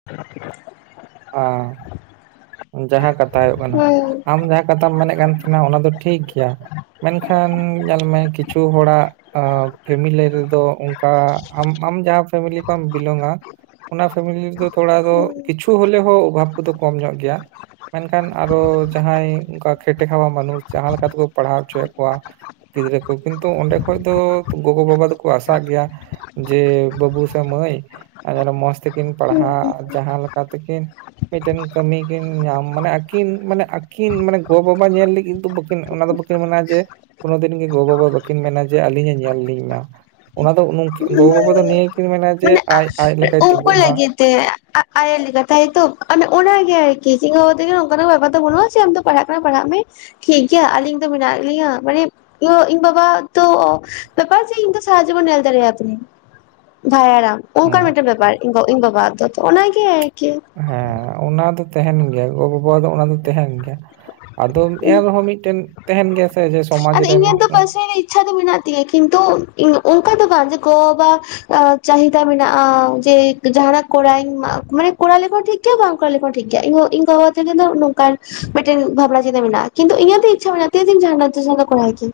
[inaudible] ᱟᱸ ᱡᱟᱦᱟᱸ ᱠᱟᱛᱷᱟ ᱦᱩᱭᱩᱜ ᱠᱟᱱᱟ ᱦᱩᱸ ᱟᱢ ᱡᱟ ᱠᱟᱛᱷᱟᱢ ᱢᱮᱱᱮᱫ ᱠᱟᱱ ᱛᱷᱮᱱᱟ ᱚᱱᱟ ᱫᱚ ᱴᱷᱤᱠ ᱜᱮᱭᱟ, ᱢᱮᱱᱠᱷᱟᱱ ᱧᱮᱞᱢᱮ ᱠᱤᱪᱷᱩ ᱦᱚᱲᱟᱜ ᱟ ᱯᱷᱮᱢᱤᱞᱤ ᱨᱮᱫᱚ ᱚᱝᱠᱟ ᱟᱢ ᱟᱢ ᱡᱟᱦᱟᱸ ᱯᱷᱮᱢᱮᱞᱤ ᱠᱷᱚᱱ ᱵᱤᱞᱚᱝ-ᱟ ᱚᱱᱟ ᱯᱷᱮᱢᱮᱞᱤ ᱨᱮᱫᱚ ᱛᱷᱚᱲᱟ ᱫᱚ ᱠᱤᱪᱷ ᱛᱩ ᱦᱚᱞᱮ ᱦᱳ ᱚᱵᱷᱟᱵ ᱠᱚᱫᱚ ᱠᱚᱢ ᱧᱚᱜ ᱜᱮᱭᱟ᱾ ᱢᱮᱱᱠᱷᱟᱱ ᱟᱨᱚ ᱡᱟᱦᱟᱸᱭ ᱚᱝᱠᱟ ᱠᱷᱮᱴᱮ ᱠᱷᱟᱣᱟ ᱢᱟᱱᱩᱥ ᱡᱟᱦᱟᱸ ᱞᱮᱠᱟᱛᱮᱠᱚ ᱯᱟᱲᱦᱟᱣ ᱦᱚᱪᱚᱭᱮᱫ ᱠᱚᱣᱟ ᱜᱤᱫᱨᱟᱹ ᱠᱚ ᱠᱤᱱᱛᱩ ᱚᱸᱰᱮ ᱠᱷᱚᱡ ᱫᱚ ᱜᱚᱜᱚ ᱵᱟᱵᱟ ᱫᱚᱠᱚ ᱟᱥᱟᱜ ᱜᱮᱭᱟ, ᱡᱮ ᱵᱟᱹᱵᱩ ᱥᱮ ᱢᱟᱹᱭ ᱟ ᱡᱮᱱᱚ ᱢᱚᱸᱡᱽ ᱛᱮᱠᱤᱱ ᱯᱟᱲᱦᱟᱜ ᱡᱟᱦᱟᱸ ᱞᱮᱠᱟ ᱛᱮᱠᱤᱱ ᱢᱤᱜᱴᱮᱱ ᱠᱟᱹᱢᱤ ᱠᱤᱱ ᱧᱟᱢ ᱢᱟᱱᱮ ᱟᱹᱠᱤᱱ ᱢᱟᱱᱮ ᱟᱹᱠᱤᱱ ᱢᱟᱱᱮ ᱜᱚ ᱵᱟᱵᱟ ᱧᱮᱞ ᱞᱮᱹᱜᱤᱫ ᱫᱚ ᱵᱟᱹᱠᱤᱱ ᱚᱱᱟ ᱫᱚ ᱵᱟᱹ ᱠᱤᱱ ᱢᱮᱱᱟ ᱡᱮ ᱠᱳᱱᱳ ᱫᱤᱱ ᱜᱮ ᱜᱚ ᱵᱟᱵᱟ ᱵᱟᱹᱠᱤᱱ ᱢᱮᱱᱟ ᱡᱮ ᱟᱹᱞᱤᱧᱮ ᱧᱮᱞ ᱞᱤᱧ ᱢᱟ, ᱚᱱᱟ ᱫᱚ ᱱᱩᱝ ᱜᱚᱜᱚ ᱵᱟᱵᱟ ᱫᱚ ᱱᱤᱭᱟᱹ ᱜᱮᱠᱤᱱ ᱢᱮᱱᱟ ᱡᱮ ᱟᱡ ᱟᱡ ᱞᱮᱠᱟᱭ ᱩᱝᱠᱩ ᱛᱤᱸᱜᱩᱜ ᱢᱟ ᱞᱟᱹᱜᱤᱫ ᱛᱮ ᱟ ᱟᱭ ᱞᱮᱠᱟ ᱛᱟᱭ ᱛᱚ ᱚᱱᱟᱜᱮ ᱟᱨᱠᱤ ᱤᱧ ᱜᱚᱜᱚ ᱛᱟᱹᱠᱤᱱ ᱦᱚᱸ ᱚᱝᱠᱟ ᱱᱟᱜ ᱵᱮᱯᱟᱨ ᱫᱚ ᱵᱟᱹᱱᱩᱜ ᱟ ᱡᱮ ᱟᱢ ᱫᱚ ᱯᱟᱲᱦᱟᱜ ᱠᱟᱱᱟᱢ ᱯᱟᱲᱦᱟᱜ ᱢᱮ ᱴᱷᱤᱠ ᱜᱮᱭᱟ ᱟᱞᱤᱧ ᱫᱚ ᱢᱮᱱᱟᱜ ᱞᱤᱧᱟᱹ ᱢᱟᱱᱮ ᱤᱧ ᱵᱟᱵᱟ ᱛᱚ ᱵᱮᱯᱟᱨ ᱥᱮ ᱤᱧ ᱛᱚ ᱥᱟᱨᱟ ᱡᱤᱵᱟᱱ ᱧᱮᱞ ᱫᱟᱨᱮᱭᱟ ᱠᱤᱱᱤᱧ ᱵᱷᱟᱭᱟᱨᱟᱢ ᱚᱝᱠᱟ ᱦᱩᱸ ᱢᱮᱜᱴᱮᱱ ᱵᱮᱯᱟᱨ ᱤᱧ ᱜᱚ ᱤᱧ ᱵᱟᱵᱟ ᱟᱜ ᱫᱚ ᱛᱚ ᱚᱱᱟᱜᱮ ᱟᱨᱠᱤ ᱦᱮᱸ ᱚᱱᱟ ᱫᱚ ᱛᱟᱦᱮᱱ ᱜᱮᱭᱟ, ᱜᱚ- ᱵᱟᱵᱟ ᱫᱚ ᱚᱱᱟ ᱫᱚ ᱛᱟᱦᱮᱱ ᱜᱮᱭᱟ᱾ ᱟᱫ ᱮᱱ ᱨᱮᱦᱚᱸ ᱢᱤᱫᱴᱮᱱ ᱛᱟᱦᱮᱱ ᱜᱮᱭᱟᱼᱼ ᱟᱫᱚ ᱤᱧᱟᱹᱜ ᱫᱚ ᱯᱟᱥᱮ ᱨᱮ ᱤᱪᱪᱷᱟ ᱫᱚ ᱢᱮᱱᱟᱜ ᱛᱤᱧᱟᱹ ᱠᱤᱱᱛᱩ ᱚᱱᱠᱟ ᱫᱚ ᱵᱟᱝ ᱡᱮ ᱜᱚ ᱵᱟᱵᱟᱼᱼ ᱪᱟᱦᱤᱫᱟ ᱢᱮᱱᱟᱜᱼᱟ ᱡᱮ ᱡᱟᱦᱟ ᱱᱟᱜ ᱠᱚᱨᱧ, ᱢᱟᱱᱮ ᱠᱚᱨᱟᱣ ᱞᱮᱠᱷᱟᱱ ᱴᱷᱤᱠᱼᱼ ᱜᱮᱭᱟ ᱵᱟᱝ ᱠᱚᱨᱟᱣ ᱞᱮᱠᱷᱚᱱ ᱴᱷᱤᱠ ᱜᱮᱭᱟ, ᱤᱧ ᱵᱟᱵᱟ ᱛᱟᱞᱮ ᱫᱚ ᱱᱚᱝ ᱠᱟᱱᱼᱼ ᱢᱮᱴᱴᱮᱱ ᱵᱷᱵᱽᱱᱟ ᱪᱤᱱᱟᱹ ᱢᱮᱱᱟᱜᱼᱟ, ᱠᱤᱱᱛᱩ ᱤᱧᱟᱹᱜ ᱫᱚ ᱤᱪᱪᱷᱟ ᱢᱮᱱᱟᱜᱼᱟ ᱛᱤᱱᱟ ᱠᱚᱨᱟᱭ ᱟᱹᱠᱤᱱ᱾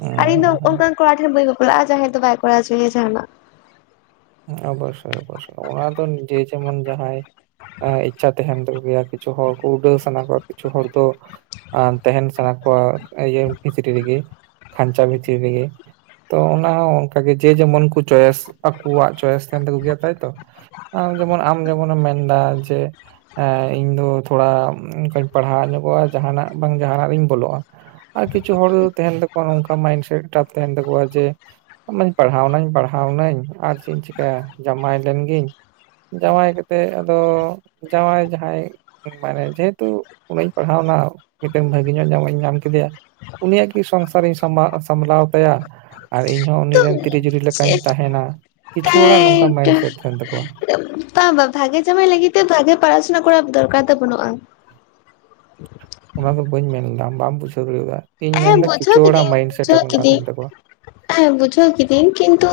ᱦᱩᱸ ᱟᱨ ᱤᱧ ᱫᱚ ᱦᱩᱸ ᱦᱩᱸ ᱚᱱᱠᱟᱱ ᱠᱚᱲᱟ ᱴᱷᱮᱱ ᱵᱟᱹᱧ ᱵᱟᱯᱞᱟᱜᱼᱟ ᱡᱟᱦᱟᱸᱭ ᱫᱚ ᱵᱟᱭ ᱠᱚᱨᱟᱣ ᱦᱚᱪᱚᱭᱧᱭᱟ ᱡᱟᱦᱟᱸᱱᱟᱜ᱾ ᱚᱵᱚᱥᱳᱭ ᱚᱵᱚᱥᱳᱭ ᱚᱱᱟ ᱫᱚ ᱡᱮ ᱡᱮᱢᱚᱱ ᱡᱟᱦᱟᱸᱭ ᱤᱪᱪᱷᱟ ᱛᱟᱦᱮᱱ ᱛᱟᱠᱚ ᱜᱮᱭᱟ ᱠᱤᱪᱷᱩ ᱦᱚᱲ ᱠᱚ ᱩᱰᱟᱹᱣ ᱥᱟᱱᱟ ᱠᱚᱣᱟ, ᱠᱤᱪᱷᱩ ᱦᱚᱲ ᱫᱚ, ᱛᱟᱦᱮᱱ ᱥᱟᱱᱟ ᱠᱚᱣᱟ ᱤᱭᱟᱹ ᱵᱷᱤᱛᱨᱤ ᱨᱮᱜᱮ, ᱠᱷᱟᱧᱪᱟ ᱵᱷᱤᱛᱨᱤ ᱨᱮᱜᱮ᱾ ᱛᱚ ᱚᱱᱟ ᱦᱚᱸ ᱚᱱᱠᱟᱜᱮ ᱡᱮ ᱡᱮᱢᱚᱱ ᱠᱚ ᱪᱚᱭᱮᱥ ᱟᱠᱚᱣᱟᱜ ᱪᱚᱭᱮᱥ ᱛᱟᱦᱮᱱ ᱛᱟᱠᱚ ᱜᱮᱭᱟ ᱛᱟᱭᱛᱚ᱾ ᱡᱮᱢᱚᱱ ᱟᱢ ᱡᱮᱢᱚᱱᱮᱢ ᱢᱮᱱᱫᱟ ᱡᱮᱼᱼ ᱮᱸᱜ ᱤᱧ ᱫᱚ ᱛᱷᱚᱲᱟ ᱚᱱᱠᱟᱧ ᱯᱟᱲᱦᱟᱣ ᱧᱚᱜᱚᱜᱼᱟ ᱡᱟᱦᱟᱱᱟᱜ ᱵᱟᱝ ᱡᱟᱦᱟᱱᱟᱜ ᱨᱤᱧ ᱵᱚᱞᱚᱜᱼᱟᱼᱼ ᱟᱨ ᱠᱤᱪᱷᱩ ᱦᱚᱲ ᱫᱚ ᱛᱟᱦᱮᱱ ᱛᱟᱠᱚᱣᱟ ᱱᱚᱝᱠᱟ ᱢᱟᱭᱤᱱ ᱥᱮᱹᱴ ᱴᱟᱜ ᱛᱟᱦᱮᱱ ᱛᱟᱠᱚᱣᱟ ᱡᱮᱼᱼ ᱟᱧ ᱢᱟ ᱯᱟᱲᱦᱟᱣᱱᱟᱹᱧ ᱯᱟᱲᱦᱟᱣᱱᱟᱹᱧ ᱟᱨ ᱪᱮᱫ ᱤᱧ ᱪᱤᱠᱟᱹᱭᱟ, ᱡᱟᱶᱟᱭ ᱞᱮᱱ ᱜᱤᱧ᱾ ᱡᱟᱶᱟᱭ ᱠᱟᱛᱮᱫ ᱟᱫᱚ ᱡᱟᱶᱟᱭ ᱡᱟᱦᱟᱸᱭᱼᱼ ᱢᱟᱱᱮ ᱡᱮᱦᱮᱛᱩ ᱩᱱᱟᱹᱜᱧ ᱯᱟᱲᱦᱟᱣᱼᱱᱟ ᱢᱤᱫᱴᱮᱱ ᱵᱷᱟᱹᱜᱤ ᱧᱚᱜ ᱧᱟᱢᱚᱜ ᱤᱧ ᱧᱟᱢ ᱠᱮᱫᱮᱭᱟᱼᱼ ᱩᱱᱤᱭᱟᱜ ᱜᱮ ᱥᱚᱝᱥᱟᱨᱤᱧ ᱥᱟᱢ ᱥᱟᱢᱞᱟᱣ ᱛᱟᱭᱟ ᱟᱨ ᱤᱧ ᱦᱚᱸ ᱛᱚ ᱩᱱᱤᱨᱮᱱᱼᱼ ᱛᱤᱨ ᱡᱩᱨᱤ ᱞᱮᱠᱟᱧ ᱪᱮᱫ ᱛᱟᱦᱮᱱᱟ, ᱠᱤᱪᱷᱩ ᱦᱚᱲᱟᱜ ᱱᱚᱝᱠᱟ ᱢᱟᱭᱤᱱ ᱥᱟᱹᱤᱴ ᱛᱟᱦᱮᱱ ᱛᱟᱠᱚᱣᱟ᱾ ᱵᱟᱝ ᱵᱟᱝ ᱵᱷᱟᱜᱮ ᱡᱟᱶᱟᱭ ᱞᱟᱹᱜᱤᱫ ᱛᱮᱫᱚ ᱵᱷᱟᱜᱮ ᱯᱟᱲᱟᱥᱩᱱᱟ ᱠᱚᱨᱟᱣ ᱫᱚᱨᱠᱟᱨ ᱫᱚ ᱵᱟᱹᱱᱩᱜᱼᱟ᱾ ᱚᱱᱟᱫᱚ ᱵᱟᱹᱧ ᱢᱮᱱᱮᱫᱟ, ᱵᱟᱢ ᱵᱩᱡᱷᱟᱹᱣ ᱫᱟᱲᱮᱭᱟᱫᱟ ᱤᱧ ᱦᱮᱸ ᱢᱮᱱ ᱮᱫᱟ ᱵᱩᱡᱷᱟᱹᱣ ᱠᱤᱪᱷᱩ ᱠᱤᱫᱟᱹᱧ ᱦᱚᱲᱟᱜ ᱢᱟᱭᱤᱱ ᱥᱟᱼᱤᱴ ᱵᱩᱡᱷᱟᱹᱣ ᱚᱱᱠᱟ ᱠᱤᱫᱟᱹᱧ ᱛᱟᱦᱮᱱ ᱛᱟᱠᱚᱣᱟ᱾ ᱦᱮᱸ ᱵᱩᱡᱷᱟᱹᱣ ᱠᱤᱫᱤᱣ, ᱠᱤᱱᱛᱩᱼᱼ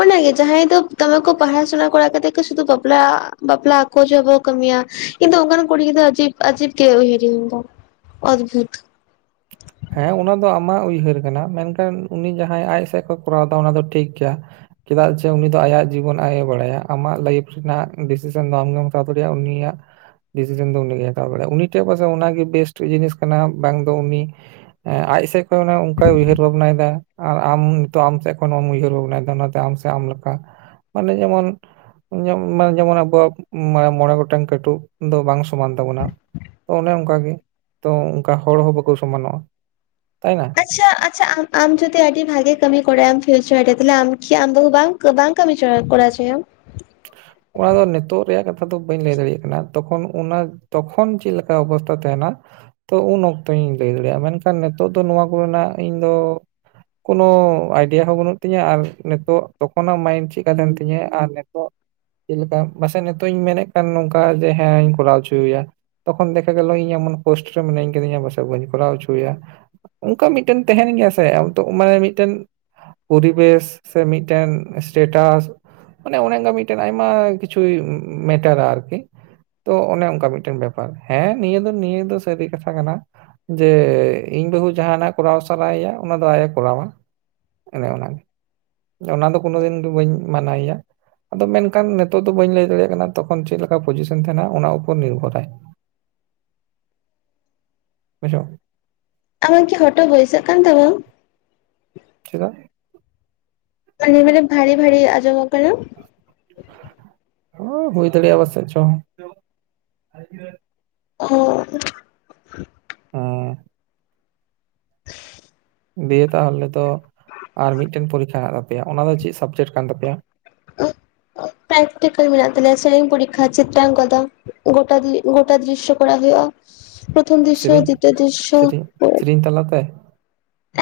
ᱚᱱᱟᱜᱮ ᱡᱟᱦᱟᱸᱭ ᱫᱚ ᱫᱚᱢᱮ ᱠᱚ ᱯᱟᱲᱦᱟ ᱥᱩᱱᱟ ᱠᱚᱨᱟᱣ ᱠᱟᱛᱮ ᱜᱮ ᱥᱩᱫᱷᱩ ᱵᱟᱯᱞᱟ ᱵᱟᱯᱞᱟ ᱟᱠᱚ ᱡ ᱵᱚ ᱠᱟᱹᱢᱤᱭᱟ᱾ ᱠᱤᱱᱛᱩ ᱚᱱᱠᱟᱱ ᱠᱩᱲᱤ-ᱜᱤᱫᱟᱹᱨ ᱫᱚ ᱟᱡᱤᱵ ᱜᱮ ᱩᱭᱦᱟᱹᱨᱼᱟᱧ ᱤᱧ ᱫᱚ᱾ ᱦᱮᱸ ᱚᱱᱟ ᱫᱚ ᱟᱢᱟᱜ ᱩᱭᱦᱟᱹᱨ ᱠᱟᱱᱟ, ᱢᱮᱱᱠᱷᱟᱱ ᱩᱱᱤ ᱡᱟᱦᱟᱸᱭ ᱟᱡ ᱥᱮᱫ ᱠᱷᱚᱱ ᱠᱚᱨᱟᱣ ᱮᱟ ᱚᱱᱟ ᱫᱚ ᱴᱷᱤᱠ ᱜᱮᱭᱟ᱾ ᱪᱮᱫᱟᱜ ᱡᱮ ᱩᱱᱤ ᱫᱚ ᱟᱭᱟᱜ ᱡᱤᱵᱚᱱ ᱟᱡ ᱮ ᱵᱟᱲᱟᱭᱟ᱾ ᱟᱢᱟᱜ ᱞᱟᱭᱤᱯᱷ ᱨᱮᱱᱟᱜ ᱰᱤᱥᱤᱥᱮᱱ ᱫᱚ ᱟᱢᱜᱮᱢ ᱦᱟᱛᱟᱣ ᱫᱟᱲᱮᱭᱟᱜᱼᱟ, ᱩᱱᱤᱭᱟᱜᱼᱼ ᱰᱤᱥᱤᱡᱮᱱ ᱫᱚ ᱩᱱᱤᱜᱮᱭ ᱦᱟᱛᱟᱣ ᱵᱟᱟᱲᱟᱭᱟ᱾ ᱩᱱᱤ ᱴᱷᱮᱡ ᱯᱟᱥᱮᱡ ᱚᱱᱟᱜᱮ ᱵᱮᱥᱴ ᱡᱤᱱᱤᱥ ᱠᱟᱱᱟ, ᱵᱟᱝ ᱫᱚ ᱩᱱᱤᱼᱼ ᱟᱡ ᱥᱮᱡ ᱠᱷᱚᱱ ᱚᱱᱮ ᱚᱱᱠᱟᱭ ᱩᱭᱦᱟᱹᱨ ᱵᱷᱟᱵᱽ ᱱᱟᱭᱮᱫᱟᱼᱼ ᱟᱨ ᱟᱢ ᱛᱚᱨᱟᱝ, ᱚᱱᱟᱛᱮ ᱟᱢ ᱥᱮ ᱟᱢ ᱞᱮᱠᱟ᱾ ᱢᱟᱱᱮ ᱡᱮᱢᱚᱱᱼᱼ ᱢᱟᱱᱮ ᱡᱮᱢᱚᱱ ᱟᱵᱚᱣᱟᱜ ᱢᱚᱬᱮ ᱜᱚᱴᱟᱝ ᱠᱟᱹᱴᱩᱵ ᱫᱚ ᱵᱟᱝ ᱥᱚᱢᱟᱱ ᱛᱟᱵᱚᱱᱟ᱾ ᱛᱚ ᱚᱱᱮ ᱚᱱᱠᱟᱜᱮ, ᱛᱚ ᱚᱱᱠᱟ ᱦᱚᱲ ᱦᱚᱸ ᱵᱟᱠᱚ ᱥᱚᱢᱟᱱᱚᱜᱼᱟ᱾ ᱛᱟᱭᱱᱟ? ᱟᱪᱪᱷᱟ ᱟᱪᱪᱷᱟ ᱟᱢ ᱡᱩᱫᱤ ᱟᱹᱰᱤ ᱵᱷᱟᱜᱤ ᱠᱟᱹᱢᱤ ᱠᱚᱨᱟᱭᱢ ᱯᱷᱤᱭᱩᱪᱟᱨ ᱨᱮ᱾ ᱛᱟᱦᱮ ᱟᱢ ᱠᱤ ᱟᱢ ᱵᱟᱦᱩ ᱵᱟᱝᱼᱼ ᱵᱟᱝ ᱠᱟᱹᱢᱤ ᱠᱚᱲᱟ ᱦᱚᱪᱚᱭᱟᱢ? ᱚᱱᱟ ᱫᱚ ᱱᱤᱛᱚᱜ ᱨᱮᱭᱟᱜ ᱠᱟᱛᱷᱟ ᱫᱚ ᱵᱟᱹᱧ ᱞᱟᱹᱭ ᱫᱟᱲᱮᱭᱟᱜ ᱠᱟᱱᱟ᱾ ᱛᱚᱠᱷᱚᱱ ᱚᱱᱟᱼᱼ ᱛᱚᱠᱷᱚᱱ ᱪᱮᱫᱮ ᱞᱮᱠᱟ ᱚᱵᱚᱥᱛᱟ ᱛᱟᱦᱮᱱᱟ ᱛᱚ ᱩᱱ ᱚᱠᱛᱚᱧ ᱞᱟᱹᱭ ᱫᱟᱲᱮ ᱭᱟᱜᱼᱟ᱾ ᱢᱮᱱᱠᱷᱟᱱ ᱱᱤᱛᱚᱜ ᱫᱚ ᱱᱚᱣᱟ ᱠᱚᱨᱮᱱᱟᱜ ᱤᱧ ᱫᱚ, ᱠᱳᱱᱳ ᱟᱭᱰᱤᱭᱟ ᱦᱚᱸ ᱵᱟᱹᱱᱩᱜ ᱛᱤᱧᱟᱹ᱾ ᱟᱨ ᱱᱤᱛᱚᱜ ᱛᱚᱠᱷᱚᱱᱟᱜ ᱢᱟᱭᱤᱱᱰ ᱪᱮᱫᱠᱟ ᱛᱟᱦᱮᱱ ᱛᱤᱧᱟᱹ ᱟᱨᱼᱼ ᱪᱮᱫ ᱞᱮᱠᱟ ᱯᱟᱥᱮᱡ ᱱᱤᱛᱚᱜ ᱤᱧ ᱢᱮᱱᱮᱫ ᱠᱟᱱ ᱱᱚᱝᱠᱟ ᱡᱮ ᱦᱮᱸᱧ ᱠᱚᱨᱟᱣ ᱦᱚᱪᱚᱭᱮᱭᱟ᱾ ᱛᱚᱠᱷᱚᱱ ᱫᱮᱠᱷᱟᱜᱮᱞᱚ ᱤᱧ ᱮᱢᱚᱱ ᱯᱳᱨᱤᱥᱛᱷᱤᱛᱤ ᱨᱮ ᱢᱤᱱᱟᱧ ᱟᱠᱟᱫᱤᱧᱟ ᱯᱟᱥᱮᱡ ᱵᱟᱹᱧ ᱠᱚᱨᱟᱣ ᱦᱚᱪᱚᱭᱟ᱾ ᱚᱱᱠᱟ ᱢᱤᱫᱴᱮᱱ ᱛᱟᱦᱮᱱ ᱜᱮᱭᱟ ᱥᱮ, ᱢᱟᱱᱮ ᱢᱤᱫᱴᱮᱱᱼᱼ ᱯᱚᱨᱤᱵᱮᱥ ᱥᱮ, ᱢᱤᱫᱴᱮᱱ ᱮᱥᱮᱴᱟᱥ ᱢᱮ ᱚᱱᱮ ᱚᱱᱠᱟ ᱢᱤᱫᱴᱮᱱ ᱟᱭᱢᱟ ᱠᱤᱪᱷᱩᱭ ᱢᱮᱴᱟᱨᱟ ᱟᱨᱠᱤ᱾ ᱛᱚ ᱚᱱᱮ ᱚᱱᱠᱟ ᱢᱤᱫᱴᱮᱱ ᱵᱮᱯᱟᱨ᱾ ᱦᱮᱸ ᱱᱤᱭᱟᱹ ᱫᱚ ᱱᱤᱭᱟᱹ ᱫᱚ ᱥᱟᱹᱨᱤ ᱠᱟᱛᱷᱟ ᱠᱟᱱᱟ᱾ ᱡᱮ ᱤᱧ ᱵᱟᱹᱦᱩ ᱡᱟᱦᱟᱱᱟᱜ ᱠᱚᱨᱟᱣ ᱥᱟᱱᱟᱭᱮᱭᱟ ᱚᱱᱟ ᱫᱚ ᱟᱡ ᱮ ᱠᱚᱨᱟᱣᱟ᱾ ᱚᱱᱮ ᱚᱱᱟᱜᱮ᱾ ᱚᱱᱟ ᱫᱚ ᱠᱳᱱᱳ ᱫᱤᱱ ᱫᱚ ᱵᱟᱹᱧ ᱢᱟᱱᱟᱣᱮᱭᱟ᱾ ᱟᱫᱚ ᱢᱮᱱᱠᱷᱟᱱ ᱱᱤᱛᱚᱜ ᱫᱚ ᱵᱟᱹᱧ ᱞᱟᱹᱭ ᱫᱟᱲᱮᱭᱟᱜ ᱠᱟᱱᱟ, ᱛᱚᱠᱷᱚᱱ ᱪᱮᱫ ᱞᱮᱠᱟ ᱯᱚᱡᱤᱥᱚᱱ ᱛᱟᱦᱮᱱᱟ ᱚᱱᱟ ᱩᱯᱚᱨ ᱱᱤᱨᱵᱷᱚᱨᱟᱭ ᱾ [inaudible] ᱚᱪᱚᱜ ᱾ ᱟᱢᱟᱜ ᱠᱤ ᱦᱚᱴᱚᱜ ᱵᱟᱹᱭᱥᱟᱹᱜ ᱠᱟᱱ ᱛᱟᱹᱵᱤᱱ? ᱪᱮᱫᱟᱜ? ᱢᱟᱱᱮ ᱢᱟᱱᱮ ᱵᱷᱟᱨᱤ ᱵᱷᱟᱨᱤ ᱟᱧᱡᱚᱢᱚᱜ ᱠᱟᱱᱟ ᱾ ᱚ ᱦᱩᱭ ᱫᱟᱲᱮᱭᱟᱜᱼᱟ ᱯᱟᱥᱮᱫ ᱪᱚᱝ ᱾ [unintelligible] ᱩᱸ ᱾ ᱦᱟᱸ ᱾ ᱵᱤ ᱮ ᱛᱟᱦᱚᱞᱮ ᱛᱚ, ᱟᱨ ᱢᱤᱫᱴᱮᱱ ᱯᱚᱨᱤᱠᱷᱟ ᱦᱮᱱᱟᱜ ᱛᱟᱯᱮᱭᱟ ᱚᱱᱟ ᱫᱚ ᱪᱮᱫ ᱥᱟᱵᱡᱮᱠᱴ ᱠᱟᱱ ᱛᱟᱯᱮᱭᱟ? ᱯᱨᱮᱠᱴᱤᱠᱮᱞ ᱢᱮᱱᱟᱜ ᱛᱟᱞᱮᱭᱟ ᱥᱮᱨᱮᱧ ᱯᱚᱨᱤᱠᱷᱟ ᱪᱤᱛᱨᱟᱠᱚ ᱫᱚ ᱾ ᱜᱚᱴᱟ ᱜᱚᱴᱟ ᱫᱤ ᱫᱨᱤᱥᱚ ᱠᱚᱨᱟ ᱦᱩᱭᱩᱜᱼᱟ ᱯᱨᱚᱛᱷᱚᱢ ᱫᱨᱥᱚ ᱥᱮᱨᱮᱧ ᱫᱤᱛᱤᱭᱚ ᱫᱨᱥᱚ ᱾ ᱥᱮᱨᱮᱧ ᱥᱮᱨᱮᱧ ᱛᱟᱞᱟᱛᱮ?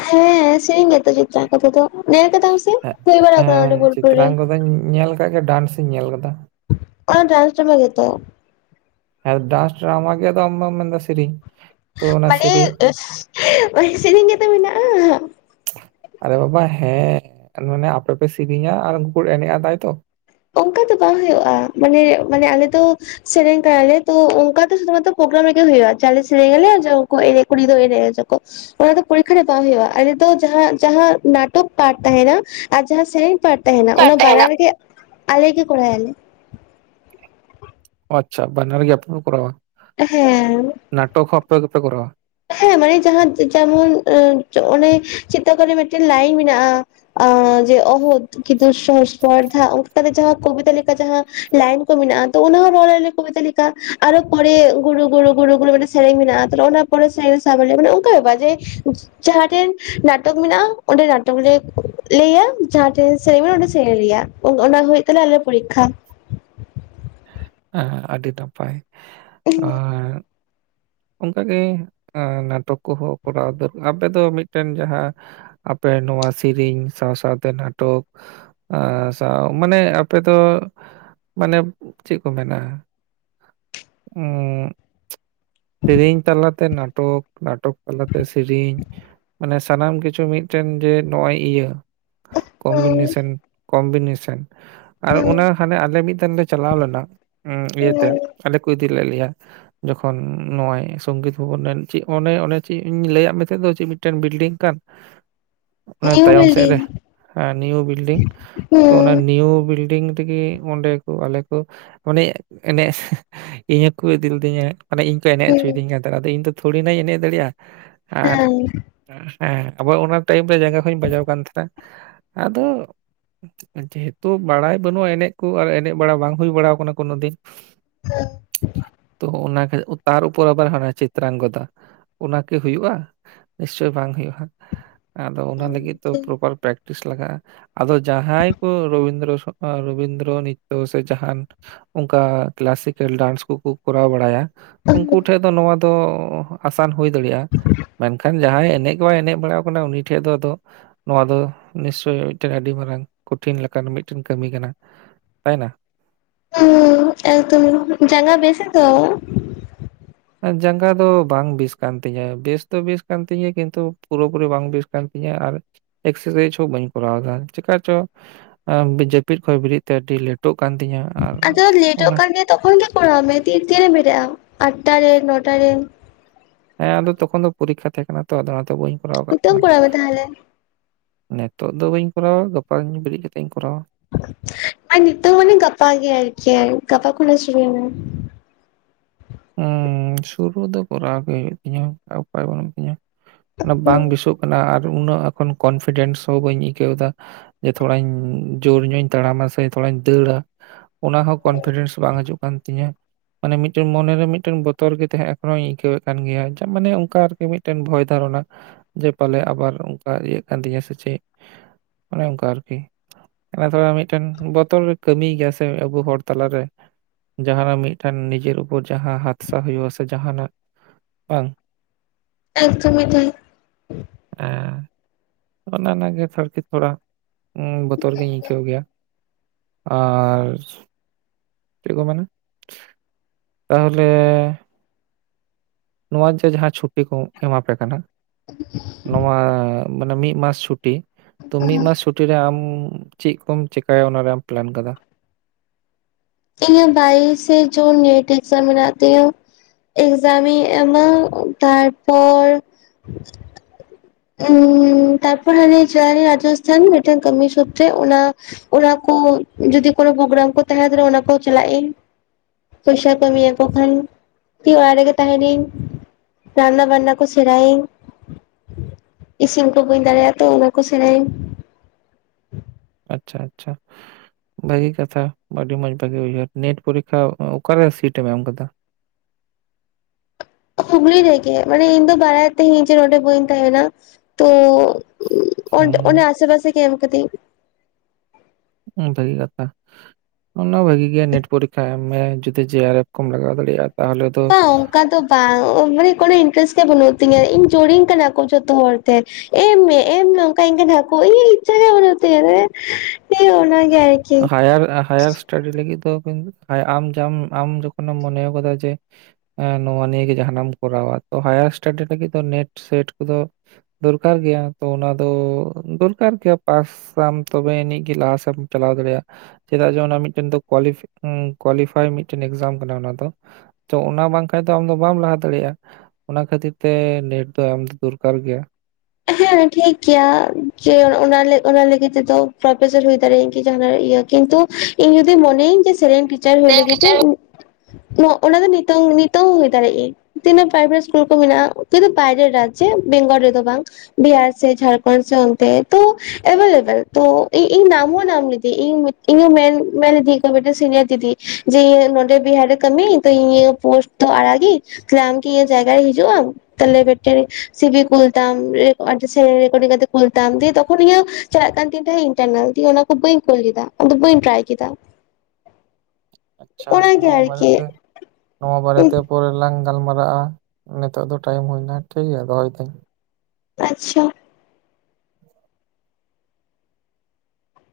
ᱦᱮᱸ ᱥᱮᱨᱮᱧ ᱜᱮᱛᱚ ᱪᱤᱛᱨᱟᱝᱠᱚᱫᱚ ᱫᱚ ᱧᱮᱞ ᱠᱟᱫᱟᱢ ᱥᱮ? ᱦᱩᱭ ᱵᱟᱲᱟ ᱠᱟᱱᱟ ᱚᱱᱰᱮ ᱵᱳᱞᱯᱩᱨ ᱨᱮ ᱾ ᱟᱫᱚᱧ ᱧᱮᱞ ᱟᱠᱟᱫ ᱜᱮᱭᱟ ᱰᱟᱱᱥ ᱧᱮᱞ ᱟᱠᱟᱫᱟ ᱾ ᱚᱱᱟ ᱰᱟᱱᱥ ᱰᱨᱟᱢᱟ ᱜᱮ ᱛᱚ ᱾ ᱦᱮᱸ ᱰᱟᱱᱥ ᱰᱨᱟᱢᱟ ᱜᱮᱫᱚ ᱟᱢ ᱢᱟ ᱢᱮᱱᱫᱟ ᱥᱮᱨᱮᱧ ᱾ ᱢᱟᱱᱮ ᱥᱮᱨᱮᱧ ᱜᱮᱫᱚ ᱢᱮᱱᱟᱜᱼᱟ ᱾ ᱟᱨᱮ ᱵᱟᱵᱟ ᱦᱮᱸ ᱢᱟᱱᱮ ᱟᱯᱮᱯᱮ ᱥᱮᱨᱮᱧᱟ ᱟᱨ ᱩᱱᱠᱩ ᱠᱚ ᱮᱱᱮᱡᱼᱟ ᱛᱟᱭᱛᱚ ᱾ ᱚᱱᱠᱟ ᱫᱚ ᱵᱟᱝ ᱦᱩᱭᱩᱜᱼᱟ ᱢᱟᱱᱮ ᱢᱟᱱᱮ ᱟᱞᱮ ᱫᱚ ᱾ ᱥᱮᱨᱮᱧ ᱛᱟᱦᱮᱱᱟᱞᱮ ᱛᱚ ᱚᱱᱠᱟ ᱫᱚ ᱥᱩᱫᱷᱩ ᱢᱟᱛᱚᱨᱚ ᱯᱨᱳᱜᱨᱟᱢ ᱨᱮᱜᱮ ᱦᱩᱭᱩᱜᱼᱟ ᱡᱮ ᱟᱞᱮ ᱥᱮᱨᱮᱧ ᱟᱞᱮ ᱡᱚᱞ ᱠᱚ ᱮᱱᱮᱡᱟ ᱠᱩᱲᱤ ᱫᱚ ᱮᱱᱮᱢ ᱚᱪᱚ ᱠᱚ ᱾ ᱚᱱᱟ ᱫᱚ ᱯᱚᱨᱤᱠᱷᱟ ᱨᱮ ᱵᱟᱝ ᱦᱳᱭᱳᱜᱼᱟ ᱟᱨ ᱱᱤᱛᱚᱜ ᱡᱟᱦᱟᱸ ᱡᱟᱦᱟᱸ ᱱᱟᱴᱚᱠ ᱯᱟᱴ ᱛᱟᱦᱮᱱᱟ ᱟᱨ ᱡᱟᱦᱟᱸ ᱥᱮᱨᱮᱧ ᱯᱟᱴ ᱛᱟᱦᱮᱱᱟ ᱚᱱᱟ ᱯᱟᱴᱟ ᱵᱟᱱᱟᱨ ᱦᱮᱱᱟᱜ ᱨᱮᱜᱮ ᱟᱞᱮ ᱜᱮ ᱠᱚᱨᱟᱭᱟᱞᱮ ᱾ ᱚ ᱟᱪᱪᱷᱟ ᱵᱟᱱᱟᱨ ᱜᱮ ᱟᱯᱮ ᱯᱮ ᱠᱚᱨᱟᱣᱟ ᱾ ᱦᱮᱸ ᱾ ᱱᱟᱴᱚᱠ ᱦᱚᱸ ᱟᱯᱮ ᱜᱮᱯᱮ ᱠᱚᱨᱟᱣᱟ ᱾ ᱦᱮᱸ ᱢᱟᱱᱮ ᱡᱟᱦᱟᱸ ᱡᱮᱢᱚᱱ ᱚᱱᱮ ᱪᱮᱫᱟᱜ ᱠᱚᱨᱮ ᱢᱤᱫᱴᱮᱱ ᱞᱟᱭᱤᱱ ᱢᱮᱱᱟᱜᱼᱟ ᱾ ᱟ ᱡᱮ ᱚᱦᱚᱫ ᱠᱤ ᱫᱩᱨᱥᱚ ᱥᱯᱨᱫᱦᱟ ᱚᱱᱠᱟ ᱛᱮ ᱡᱟᱦᱟᱸ ᱠᱚᱵᱤᱛᱟ ᱞᱮᱠᱟ ᱛᱮ ᱡᱟᱦᱟᱸ ᱞᱟᱭᱤᱱ ᱠᱚ ᱢᱮᱱᱟᱜᱼᱟ ᱛᱚ ᱚᱱᱟ ᱦᱚᱸ ᱨᱚᱲ ᱟᱞᱮ ᱠᱚ ᱠᱚᱵᱤᱛᱟ ᱞᱮᱠᱟ ᱟᱨᱚ ᱯᱚᱨᱮ ᱜᱩᱨᱩ ᱜᱩᱨᱩ ᱜᱩᱨᱩ ᱜᱩᱨᱩ ᱢᱤᱫᱴᱮᱱ ᱥᱮᱨᱮᱧ ᱢᱮᱱᱟᱜᱼᱟ ᱛᱟᱦᱟᱞᱮ ᱚᱱᱟ ᱯᱚᱨᱮ ᱥᱮᱨᱮᱧ ᱥᱟᱵ ᱟᱞᱮ ᱢᱟᱱᱮ ᱚᱱᱠᱟ ᱵᱟᱝ ᱡᱮ ᱡᱟᱦᱟᱸ ᱴᱷᱮᱱ ᱱᱟᱴᱚᱠ ᱢᱮᱱᱟᱜᱼᱟ ᱚᱸᱰᱮ ᱱᱟᱴᱚᱠ ᱞᱮ ᱞᱟᱹᱭᱟ, ᱡᱟᱦᱟᱸ ᱴᱷᱮᱱ ᱥᱮᱨᱮᱧ ᱢᱮᱱᱟᱜᱼᱟ ᱚᱸᱰᱮ ᱥᱮᱨᱮᱧ ᱞᱮ ᱞᱟᱹᱭᱟ, ᱚᱱᱟ ᱚᱱᱟ ᱦᱩᱭᱩᱜ ᱛᱟᱞᱮᱭᱟ ᱟᱞᱮᱭᱟᱜ ᱯᱚᱨᱤᱠᱷᱟ ᱾ ᱦᱮᱸ ᱟᱹᱰᱤ ᱱᱟᱯᱟᱭ ᱟᱨ ᱚᱱᱠᱟᱜᱮ ᱱᱟᱴᱚᱠ ᱠᱚᱦᱚᱸ ᱠᱚᱨᱟᱣ ᱫᱚᱨᱠᱟᱨ ᱟᱯᱮ ᱫᱚ ᱢᱤᱫᱴᱮᱱ ᱡᱟᱦᱟᱸ ᱟᱯᱮ ᱱᱚᱶᱟ ᱥᱮᱨᱮᱧ ᱥᱟᱶ-ᱥᱟᱶ ᱛᱮ ᱱᱟᱴᱚᱠ ᱟ ᱥᱟᱶ ᱢᱟᱱᱮ ᱟᱯᱮ ᱫᱚ ᱢᱟᱱᱮ ᱪᱮᱫ ᱠᱚ ᱢᱮᱱᱟᱜ-ᱟ ᱩᱸ ᱥᱮᱨᱮᱧ ᱛᱟᱞᱟ ᱛᱮ ᱱᱟᱴᱚᱠ, ᱱᱟᱴᱚᱠ ᱛᱟᱞᱟ ᱛᱮ ᱥᱮᱨᱮᱧ ᱢᱟᱱᱮ ᱥᱟᱱᱟᱢ ᱠᱤᱪᱷᱩ ᱢᱤᱫᱴᱮᱱ ᱡᱮ ᱱᱚᱜᱼᱚᱭ ᱤᱭᱟᱹ ᱠᱚᱢᱵᱤᱱᱮᱥᱟᱱ ᱠᱚᱢᱵᱤᱱᱮᱥᱮᱱ ᱟᱨ ᱚᱱᱟ ᱦᱟᱱᱮ ᱟᱞᱮ ᱢᱤᱫᱴᱮᱱ ᱞᱮ ᱪᱟᱞᱟᱣ ᱞᱮᱱᱟ ᱢᱢ ᱤᱭᱟᱹᱛᱮ ᱟᱞᱮ ᱠᱚ ᱤᱫᱤ ᱞᱮᱫ ᱞᱮᱭᱟ ᱡᱚᱠᱷᱚᱱ ᱱᱚᱜᱭ ᱥᱚᱝᱜᱤᱛ ᱵᱷᱚᱵᱚᱱ ᱨᱮᱱ ᱪᱮᱫ ᱚᱱᱮ ᱚᱱᱮ ᱪᱮᱫ ᱤᱧ ᱞᱟᱹᱭᱟᱫ ᱢᱮ ᱛᱟᱦᱮᱸᱫ ᱫᱚ ᱪᱮᱫ ᱢᱤᱫᱴᱮᱱ ᱵᱤᱞᱰᱤᱝ ᱠᱟᱱ [inaudible] ᱚᱱᱮ ᱱᱤᱭᱩ ᱛᱟᱭᱚᱢ ᱥᱮᱫ ᱵᱤᱞᱰᱤᱝ ᱨᱮ, ᱦᱮᱸ ᱱᱤᱭᱩ ᱵᱤᱞᱰᱤᱝ ᱛᱚ ᱚᱱᱟ ᱦᱩᱸ ᱱᱤᱭᱩ ᱵᱤᱞᱰᱤᱝ ᱛᱤᱜᱤ ᱚᱸᱰᱮ ᱠᱚ ᱟᱞᱮ ᱠᱚ, ᱢᱟᱱᱮ ᱮᱱᱮᱡ ᱤᱧ ᱦᱚᱸ ᱠᱚ ᱤᱫᱤ ᱞᱤᱫᱤᱧᱟ ᱢᱟᱱᱮ ᱤᱧ ᱠᱚ ᱮᱱᱮᱡ ᱦᱩᱸ ᱦᱚᱪᱚᱭᱫᱤᱧ ᱠᱟᱱ ᱛᱟᱦᱮᱸᱱᱟ ᱟᱫᱚ ᱤᱧ ᱫᱚ ᱛᱷᱚᱲᱤ ᱱᱟᱜ ᱤᱧ ᱮᱱᱮᱡ ᱫᱟᱲᱮᱭᱟᱜᱼᱟ᱾ ᱟᱨ ᱦᱮᱸ ᱦᱮᱸ ᱟᱵᱟᱨ ᱚᱱᱟ ᱴᱟᱭᱤᱢ ᱨᱮ ᱡᱟᱸᱜᱟ ᱦᱚᱧ ᱵᱟᱡᱟᱣ ᱠᱟᱱ ᱛᱟᱦᱮᱸᱱᱟ᱾ ᱟᱫᱚ ᱡᱮᱦᱮᱛᱩ ᱵᱟᱲᱟᱭ ᱵᱟᱹᱱᱩᱜᱼᱟ ᱮᱱᱮᱡ ᱠᱚ ᱟᱨ ᱮᱱᱮᱡ ᱵᱟᱲᱟ ᱵᱟᱝ ᱦᱩᱭ ᱵᱟᱲᱟᱣ ᱠᱟᱱᱟ ᱠᱳᱱᱳ ᱫᱤᱱ, [inaudible] ᱛᱚ ᱚᱱᱟ ᱠᱷᱟᱹᱛᱤᱨ [inaudible] ᱛᱟᱨ ᱩᱯᱚᱨ ᱟᱵᱟᱨ ᱦᱟᱱᱮ ᱪᱤᱛᱨᱟᱝᱜᱚᱫᱟ, ᱚᱱᱟ ᱠᱤ ᱦᱩᱭᱩᱜᱼᱟ, ᱱᱤᱥᱪᱳᱭ ᱵᱟᱝ ᱦᱩᱭᱩᱜᱼᱟ᱾ ᱟᱫᱚ ᱚᱱᱟ ᱞᱟᱹᱜᱤᱫ ᱛᱚ ᱯᱨᱚᱯᱟᱨ ᱯᱮᱠ -ᱴᱤᱥ ᱞᱟᱜᱟᱜᱼᱟ, ᱟᱫᱚ ᱡᱟᱦᱟᱸᱭ ᱠᱚ ᱨᱚᱵᱤᱱᱫᱨᱚ ᱫᱚ ᱨᱚᱵᱤᱱᱫᱨᱚ ᱱᱤᱛᱛᱚ ᱥᱮ ᱡᱟᱦᱟᱱ ᱚᱱᱠᱟ ᱠᱞᱟᱥᱤᱠᱮᱞ ᱰᱟᱱᱥ ᱠᱚᱠᱚ ᱠᱚᱨᱟᱣ ᱵᱟᱲᱟᱭᱟ, ᱩᱱᱠᱩ ᱴᱷᱮᱡ ᱫᱚ ᱱᱚᱣᱟ ᱫᱚ ᱟᱥᱟᱱ ᱦᱩᱭ ᱫᱟᱲᱮᱭᱟᱜᱼᱟ, ᱢᱮᱱᱠᱷᱟᱱ ᱡᱟᱦᱟᱸᱭ ᱮᱱᱮᱡ ᱵᱟᱭ ᱮᱱᱮᱡ ᱵᱟᱲᱟᱣ ᱠᱟᱱᱟ ᱩᱱᱤ ᱴᱷᱮᱡ ᱫᱚ ᱟᱫᱚ, ᱱᱚᱣᱟ ᱫᱚ ᱱᱤᱥᱪᱳᱭ ᱢᱤᱫ ᱴᱮᱱ ᱟᱹᱰᱤ ᱢᱟᱨᱟᱝ ᱠᱚ ᱴᱷᱤᱱ ᱞᱮᱠᱟᱱ ᱢᱤᱫ ᱴᱮᱱ ᱠᱟᱹᱢᱤ ᱠᱟᱱᱟ᱾ ᱛᱟᱭᱱᱟ? [unintelligible] ᱮᱠᱫᱚᱢ ᱡᱟᱸᱜᱟ ᱵᱮᱥ? [unintelligible] ᱡᱟᱸᱜᱟ ᱫᱚ ᱵᱟᱝ ᱵᱮᱥ ᱠᱟᱱ ᱛᱤᱧᱟᱹ ᱵᱮᱥ ᱫᱚ ᱵᱮᱥ ᱠᱟᱱ ᱛᱤᱧᱟᱹ ᱠᱤᱱᱛᱩ ᱯᱩᱨᱟᱹ ᱯᱩᱨᱤ ᱵᱟᱝ ᱵᱮᱥ ᱠᱟᱱ ᱛᱤᱧᱟᱹ, ᱟᱨ ᱮᱠᱥᱟᱥᱟᱭᱤᱡᱽ ᱦᱚᱸ ᱵᱟᱹᱧ ᱠᱚᱨᱟᱣᱫᱟ ᱪᱤᱠᱟᱹ ᱪᱚ, ᱡᱟᱹᱯᱤᱫ ᱠᱷᱚᱡ ᱵᱤᱨᱤᱫ ᱛᱮ ᱟᱹᱰᱤ ᱞᱮᱴᱚᱜ ᱠᱟᱱ ᱛᱤᱧᱟᱹ, ᱟᱨ ᱟᱫᱚ ᱞᱮᱴᱚᱜ ᱚᱱᱟ ᱠᱟᱱ ᱜᱮᱭᱟ ᱛᱚᱠᱷᱚᱱ ᱜᱮ ᱠᱚᱨᱟᱣ ᱢᱮ, ᱛᱤ ᱨᱮᱢ ᱵᱮᱨᱮᱫᱼᱟ ᱟᱴᱴᱟ ᱨᱮ ᱱᱚᱴᱟ ᱨᱮ? ᱦᱮᱸ ᱟᱫᱚ ᱛᱚᱠᱷᱚᱱ ᱫᱚ ᱯᱚᱨᱤᱠᱷᱟ ᱛᱟᱦᱮᱸ ᱠᱟᱱᱟ ᱛᱚ ᱟᱫᱚ ᱚᱱᱟ ᱛᱮ ᱵᱟᱹᱧ ᱠᱚᱨᱟᱣ ᱠᱟᱜ ᱛᱟᱦᱮᱱᱟ [unintelligible] ᱠᱚᱨᱟᱣ ᱢᱮ ᱛᱟᱦᱞᱮ᱾ ᱱᱤᱛᱚᱜ ᱫᱚ ᱵᱟᱹᱧ ᱠᱚᱨᱟᱣᱟ ᱜᱟᱯᱟᱧ ᱵᱮᱨᱮᱫ ᱠᱟᱛᱮ ᱤᱧ ᱠᱚᱨᱟᱣᱟ᱾ ᱟᱨ ᱱᱤᱛᱚᱜ ᱢᱟᱱᱮ ᱜᱟᱯᱟ ᱜᱮ ᱟᱨᱠᱤ, ᱜᱟᱯᱟ ᱠᱷᱚᱱᱟᱜ ᱥᱩᱨᱩᱭ ᱢᱮ᱾ ᱦᱩᱸ ᱥᱩᱨᱩ ᱫᱚ ᱠᱚᱨᱟᱣ ᱜᱮ ᱦᱩᱭᱩᱜ ᱛᱤᱧᱟᱹ, ᱟᱨ ᱩᱯᱟᱭ ᱵᱟᱹᱱᱩᱜ ᱛᱤᱧᱟᱹ, ᱚᱱᱟ ᱵᱟᱝ ᱵᱮᱥᱚᱜ ᱚᱱᱟ ᱟᱨ ᱩᱱᱟᱹᱜ ᱮᱠᱷᱚᱱ ᱠᱚᱱᱯᱷᱤᱰᱮᱱᱥ ᱦᱚᱸ ᱵᱟᱹᱧ ᱟᱹᱭᱠᱟᱹᱣᱫᱟ᱾ ᱡᱮ ᱛᱷᱚᱲᱟᱹᱧ ᱡᱳᱨ ᱧᱚᱜ ᱤᱧ ᱛᱟᱲᱟᱢᱟ ᱥᱮ ᱛᱷᱚᱲᱟᱹᱧ ᱫᱟᱹᱲᱟ᱾ ᱚᱱᱟ ᱦᱚᱸ ᱠᱚᱱᱯᱷᱤᱰᱮᱱᱥ ᱵᱟᱝ ᱦᱤᱡᱩᱜ ᱠᱟᱱ ᱛᱤᱧᱟᱹ, ᱢᱟᱱᱮ ᱢᱤᱫ ᱴᱮᱱ ᱢᱚᱱᱮ ᱨᱮ ᱢᱤᱫ ᱴᱟᱹᱝ ᱵᱚᱛᱚᱨ ᱜᱮ ᱛᱟᱦᱮᱸ ᱮᱠᱷᱚᱱ ᱦᱚᱸᱧ ᱟᱹᱭᱠᱟᱹᱣ ᱮᱫ ᱠᱟᱱ ᱜᱮᱭᱟ, ᱡᱮ ᱢᱟᱱᱮ ᱚᱱᱠᱟ ᱟᱨᱠᱤ ᱢᱤᱫ ᱴᱮᱱ ᱵᱷᱚᱭ ᱫᱷᱟᱨᱚᱱᱟ ᱡᱮ ᱯᱟᱞᱮᱜ ᱟᱵᱟᱨ ᱚᱱᱠᱟ ᱤᱭᱟᱹᱜ ᱠᱟᱱ ᱛᱤᱧᱟ ᱥᱮ ᱪᱮᱫ, ᱚᱱᱮ ᱚᱱᱠᱟ ᱟᱨᱠᱤ᱾ ᱟᱫᱚ ᱢᱤᱫ ᱴᱮᱱ ᱵᱚᱛᱚᱨ ᱠᱟᱹᱢᱤ ᱜᱮᱭᱟ ᱥᱮ ᱟᱵᱚ ᱦᱚᱲ ᱛᱟᱞᱟ ᱨᱮ, ᱡᱟᱦᱟᱸᱱᱟᱜ ᱢᱤᱫᱴᱮᱱ ᱱᱤᱡᱮᱨ ᱩᱯᱚᱨ ᱡᱟᱦᱟᱸ ᱦᱟᱛᱥᱟ ᱦᱩᱭᱩᱜ ᱟ ᱥᱮ ᱡᱟᱦᱟᱸᱱᱟᱜ ᱵᱟᱝ? ᱮᱠᱫᱚᱢ [unintelligible] ᱦᱮᱸ᱾ ᱟᱵᱟᱨ ᱚᱱᱟ ᱚᱱᱟ ᱜᱮ [unintelligible] ᱛᱷᱚᱲᱟ, ᱩᱸ ᱵᱚᱛᱚᱨ ᱜᱤᱧ ᱟᱹᱭᱠᱟᱹᱣ ᱜᱮᱭᱟ᱾ [unintelligible] ᱪᱮᱫ ᱠᱚ ᱢᱮᱱᱟ? ᱛᱟᱦᱚᱞᱮ ᱱᱚᱣᱟ ᱡᱮ ᱡᱟᱦᱟᱸ ᱪᱷᱩᱴᱤ ᱠᱚ ᱮᱢᱟ ᱯᱮ ᱠᱟᱱᱟ, ᱱᱚᱣᱟ ᱢᱟᱱᱮ ᱢᱤᱫ ᱢᱟᱥ ᱪᱷᱩᱴᱤ, ᱛᱚ ᱢᱤᱫ ᱢᱟᱥ ᱪᱷᱩᱴᱤ ᱨᱮ ᱟᱢ ᱪᱮᱫ ᱠᱚᱢ ᱪᱤᱠᱟᱹᱭᱟ ᱚᱱᱟ ᱨᱮᱢ ᱯᱞᱮᱱ ᱠᱟᱫᱟ? ᱮ ᱱᱤᱭᱟᱹ ᱵᱟᱭᱤᱥᱮ ᱡᱩᱱ ᱱᱮᱴ ᱮᱠᱡᱟᱢ ᱢᱮᱱᱟᱜ ᱛᱤᱧᱟ᱾ ᱮᱠᱡᱟᱢ ᱤᱧ ᱮᱢᱟ ᱛᱟᱨᱯᱚᱨ ᱩᱸᱻ ᱛᱟᱨᱯᱚᱨ ᱦᱟᱱᱮ ᱡᱟᱦᱟᱸ ᱨᱮ ᱨᱟᱡᱚᱥᱛᱷᱟᱱ ᱢᱤᱫ ᱴᱮᱱ ᱠᱟᱹᱢᱤ [unintelligible] ᱚᱱᱟ ᱚᱱᱟ ᱠᱚ ᱡᱩᱫᱤ ᱠᱳᱱᱳ ᱯᱨᱳᱜᱨᱟᱢ ᱠᱚ ᱛᱟᱦᱮᱹ ᱫᱟᱲᱮᱜᱼᱟ ᱚᱱᱟ ᱠᱚ ᱪᱟᱞᱟᱜ ᱤᱧ᱾ ᱯᱚᱭᱥᱟ ᱠᱚ ᱮᱢᱟ ᱭᱟᱠᱩ ᱠᱷᱟᱱ ᱤᱧ ᱚᱲᱟᱜ ᱨᱮᱜᱮ ᱛᱟᱦᱮ ᱱᱤᱧ ᱨᱟᱱᱟ ᱵᱟᱱᱱᱟ ᱠᱚ ᱥᱮᱲᱟ ᱭᱤᱧ ᱤᱥᱤᱱ ᱠᱚ ᱵᱟᱹᱧ ᱫᱟᱲᱮᱭᱟᱜᱼᱟ ᱛᱚ ᱚᱱᱟ ᱠᱚ ᱥᱮᱲᱟᱭ ᱤᱧ ᱟᱪᱪᱷᱟ ᱟᱪᱪᱷᱟ ᱵᱷᱟᱜᱮ ᱠᱟᱛᱷᱟ ᱟᱹᱰᱤ ᱢᱚᱸᱡᱽ ᱵᱷᱟᱜᱮ ᱵᱩᱡᱷᱟᱹᱣ ᱱᱟ ᱱᱮᱴ ᱯᱚᱨᱤᱠᱷᱟ ᱚᱠᱟ ᱨᱮ ᱥᱤᱴ ᱮᱢ ᱠᱟᱫᱟ? ᱦᱩᱜᱽᱞᱤ ᱨᱮᱜᱮ ᱢᱟᱱᱮ ᱤᱧ ᱫᱚ ᱵᱟᱰᱟᱭ ᱛᱟᱦᱮᱫ ᱤᱧ ᱡᱮ ᱱᱚᱰᱮ ᱵᱟᱹᱧ ᱛᱟᱦᱮᱱᱟ ᱛᱚ ᱚᱱᱴ ᱦᱩᱸ ᱚᱸᱰᱮ ᱟᱥᱮ ᱯᱟᱥᱮ ᱜᱮ ᱮᱢ ᱠᱟᱹᱫᱤᱧ ᱵᱷᱟᱹᱜᱮ ᱠᱟᱛᱷᱟ ᱚᱱᱟ ᱵᱷᱟᱹᱜᱮ ᱜᱮᱭᱟ ᱱᱮᱴ ᱯᱚᱨᱤᱠᱷᱟ ᱮᱢ ᱢᱮ ᱡᱩᱫᱤ ᱡᱮᱟᱨᱯ ᱠᱚᱢ ᱞᱟᱜᱟᱣ ᱫᱟᱲᱮᱭᱟᱜᱼᱟ ᱛᱟᱦᱚᱞᱮ ᱛᱚ ᱵᱟᱝ ᱚᱱᱠᱟ ᱫᱚ ᱵᱟᱝ ᱢᱟᱱᱮ ᱠᱳᱱᱳ ᱤᱱᱴᱟᱨᱮᱥᱴ ᱜᱮ ᱵᱟᱹᱱᱩᱜ ᱛᱤᱧᱟᱹ ᱤᱧ ᱡᱳᱨ ᱤᱧ ᱠᱟᱱᱟ ᱠᱚ ᱡᱷᱚᱛᱚ ᱦᱚᱲ ᱛᱮ ᱮᱢ ᱢᱮ ‌ᱮᱢ ᱢᱮ ᱚᱝᱠᱟᱹᱧ ᱠᱟᱱᱟ ᱠᱚ ᱤᱧ ᱟᱜ ᱤᱪᱷᱟ ᱜᱮ ᱵᱟᱹᱱᱩᱜ ᱛᱤᱧᱟ ᱚᱱᱟ ᱜᱮ ᱟᱨ ᱦᱟᱭᱟᱨ ᱦᱟᱭᱟᱨ ᱥᱴᱟᱰᱤ ᱞᱟᱹᱜᱤᱫ ᱫᱚ ᱠᱤᱱᱛᱩ ᱟᱢ ᱡᱟᱢ ᱟᱢ ᱡᱚᱠᱷᱚᱱᱮᱢ ᱢᱚᱱᱮ ᱠᱟᱫᱟ ᱡᱮ ᱮ ᱱᱚᱣᱟ ᱱᱤᱭᱮ ᱜᱮ ᱡᱟᱦᱟᱸᱟᱱᱟᱜ ᱮᱢ ᱠᱚᱨᱟᱣᱟ ᱛᱚ ᱦᱟᱭᱟᱨ ᱮᱴᱟᱰᱤ ᱞᱟᱹᱜᱤᱫ ᱫᱚ ᱱᱮᱴ ᱥᱮᱴ ᱠᱚᱫᱚ ᱫᱚᱨᱠᱟᱨ ᱜᱮᱭᱟ ᱛᱚ ᱚᱱᱟ ᱫᱚ ᱫᱚᱨᱠᱟᱨ ᱜᱮᱭᱟ ᱯᱟᱥᱟᱢ ᱛᱚᱵᱮ ᱟᱹᱱᱤᱡ ᱜᱮ ᱞᱟᱦᱟᱥᱮᱢ ᱪᱟᱞᱟᱣ ᱫᱟᱲᱮᱭᱟᱜᱼᱟ᱾ ᱪᱮᱫᱟᱜ ᱡᱮ ᱚᱱᱟ ᱢᱤᱫᱴᱮᱱ ᱫᱚ ᱠᱳᱞᱤᱯᱤ ᱠᱳᱣᱟᱞᱤᱯᱷᱟᱭ ᱢᱤᱫᱴᱮᱱ ᱮᱠᱡᱟᱢ ᱠᱟᱱᱟ ᱚᱱᱟ ᱫᱚ᱾ ᱛᱚ ᱚᱱᱟ ᱵᱟᱝ ᱠᱷᱟᱱ ᱫᱚ ᱟᱢᱫᱚ ᱵᱟᱢ ᱞᱟᱦᱟ ᱫᱟᱲᱮᱭᱟᱜᱼᱟ᱾ ᱚᱱᱟ ᱠᱷᱟᱹᱛᱤᱨ ᱛᱮ ᱱᱮᱴ ᱫᱚ ᱮᱢ ᱫᱚ ᱫᱚᱨᱠᱟᱨ ᱜᱮ ᱦᱮᱸ ᱴᱷᱤᱠ ᱜᱮᱭᱟ ᱡᱮ ᱚᱱᱟ ᱚᱱᱟ ᱞᱟᱹᱜᱤᱫ ᱛᱮᱫᱚ ᱯᱨᱚᱯᱷᱮᱥᱚᱨ ᱦᱩᱭ ᱫᱟᱲᱮᱭᱟᱜᱼᱟ ᱠᱤ ᱡᱟᱦᱱᱟᱜ ᱤᱭᱟᱹ ᱠᱤᱱᱛᱩ ᱤᱧ ᱡᱩᱫᱤ ᱢᱚᱱᱮᱭᱮᱧ ᱡᱮ ᱥᱮᱨᱮᱧ ᱴᱤᱪᱟᱨ ᱦᱩᱭ ᱞᱟᱹᱜᱤᱫ ᱛᱮ ᱚᱱᱟ ᱫᱚ ᱱᱤᱛᱚᱝ ᱱᱤᱛᱚᱝ ᱦᱚᱸ ᱦᱩᱭ ᱫᱟᱲᱮᱭᱟᱜ ᱤᱧ᱾ ᱛᱤᱱᱟᱹᱜ ᱯᱨᱟᱭᱵᱷᱮᱴ ᱤᱥᱠᱩᱞ ᱠᱚ ᱢᱮᱱᱟᱜᱼᱟ ᱠᱤᱛᱩ ᱯᱟᱭᱨᱮ ᱨᱟᱡᱽᱡᱮ ᱵᱮᱝᱜᱚᱞ ᱨᱮᱫᱚ ᱵᱟᱝ᱾ ᱵᱤᱦᱟᱨ ᱥᱮ ᱡᱷᱟᱲᱠᱷᱚᱱᱰ ᱥᱮ ᱚᱱᱛᱮ ᱛᱚ ᱮᱵᱮᱞᱵᱮᱞ ᱛᱚ ᱤᱧ ᱱᱟᱢ ᱦᱚᱸ ᱱᱟᱢ ᱞᱤᱫᱤ ᱤᱧ ᱤᱧ ᱢᱮᱱ ᱢᱮᱱ ᱞᱮᱫᱤᱧᱟᱠᱚ ᱢᱤᱫᱴᱮᱡ ᱥᱤᱱᱤᱭᱟᱨ ᱫᱤᱫᱤ ᱡᱮ ᱤᱭᱟᱹ ᱱᱚᱰᱮ ᱵᱤᱦᱟᱨ ᱨᱮ ᱠᱟᱹᱢᱤ ᱛᱚ ᱤᱧ ᱤᱭᱟᱹ ᱯᱚᱥᱴ ᱛᱚ ᱟᱨᱟ ᱜᱮᱧ ᱛᱟᱦᱟᱞᱮ ᱟᱢᱠᱤ ᱤᱧᱟᱹᱜ ᱡᱟᱭᱜᱟ ᱨᱮ ᱦᱤᱡᱩᱜᱼᱟᱢ ᱛᱟᱦᱞᱮ ᱵᱮᱴᱨᱤ ᱡᱷᱩᱵᱤ ᱠᱩᱞ ᱛᱟᱢ ᱟᱨ ᱡᱮᱥᱮ ᱨᱮᱠᱚᱴᱤ ᱠᱟᱛᱮ ᱠᱩᱞ ᱛᱟᱢ ᱫᱤᱭᱮ ᱛᱚᱠᱷᱚᱱ ᱤᱧᱟᱹᱜ ᱪᱟᱞᱟᱜ ᱠᱟᱱ ᱛᱤᱧ ᱛᱟᱦᱮᱜ ᱤᱱᱴᱟᱨᱱᱟᱞ ᱫᱤᱭᱮ ᱚᱱᱟ ᱠᱚ ᱵᱟᱹᱧ ᱠᱩᱞ ᱞᱮᱫᱟ᱾ ᱩᱱ ᱫᱚ ᱵᱟᱹᱧ ᱴᱨᱟᱭ ᱠᱮᱫᱟ᱾ ᱟᱪᱪᱷᱟ ᱚᱱᱟᱜᱮ ᱱᱚᱣᱟ ᱵᱟᱨᱮ ᱟᱨᱠᱤ ᱛᱮ ᱱᱚᱣᱟ ᱵᱟᱨᱮᱛᱮ ᱯᱚᱨᱮ ᱞᱟᱝ ᱜᱟᱞᱢᱟᱨᱟᱜᱼᱟ ᱱᱤᱛᱚᱜ ᱫᱚ ᱴᱟᱭᱤᱢ ᱦᱩᱭᱮᱱᱟ ᱴᱷᱤᱠ ᱜᱮᱭᱟ ᱫᱚᱦᱚᱭ ᱫᱤᱧ ᱟᱪᱪᱷᱟ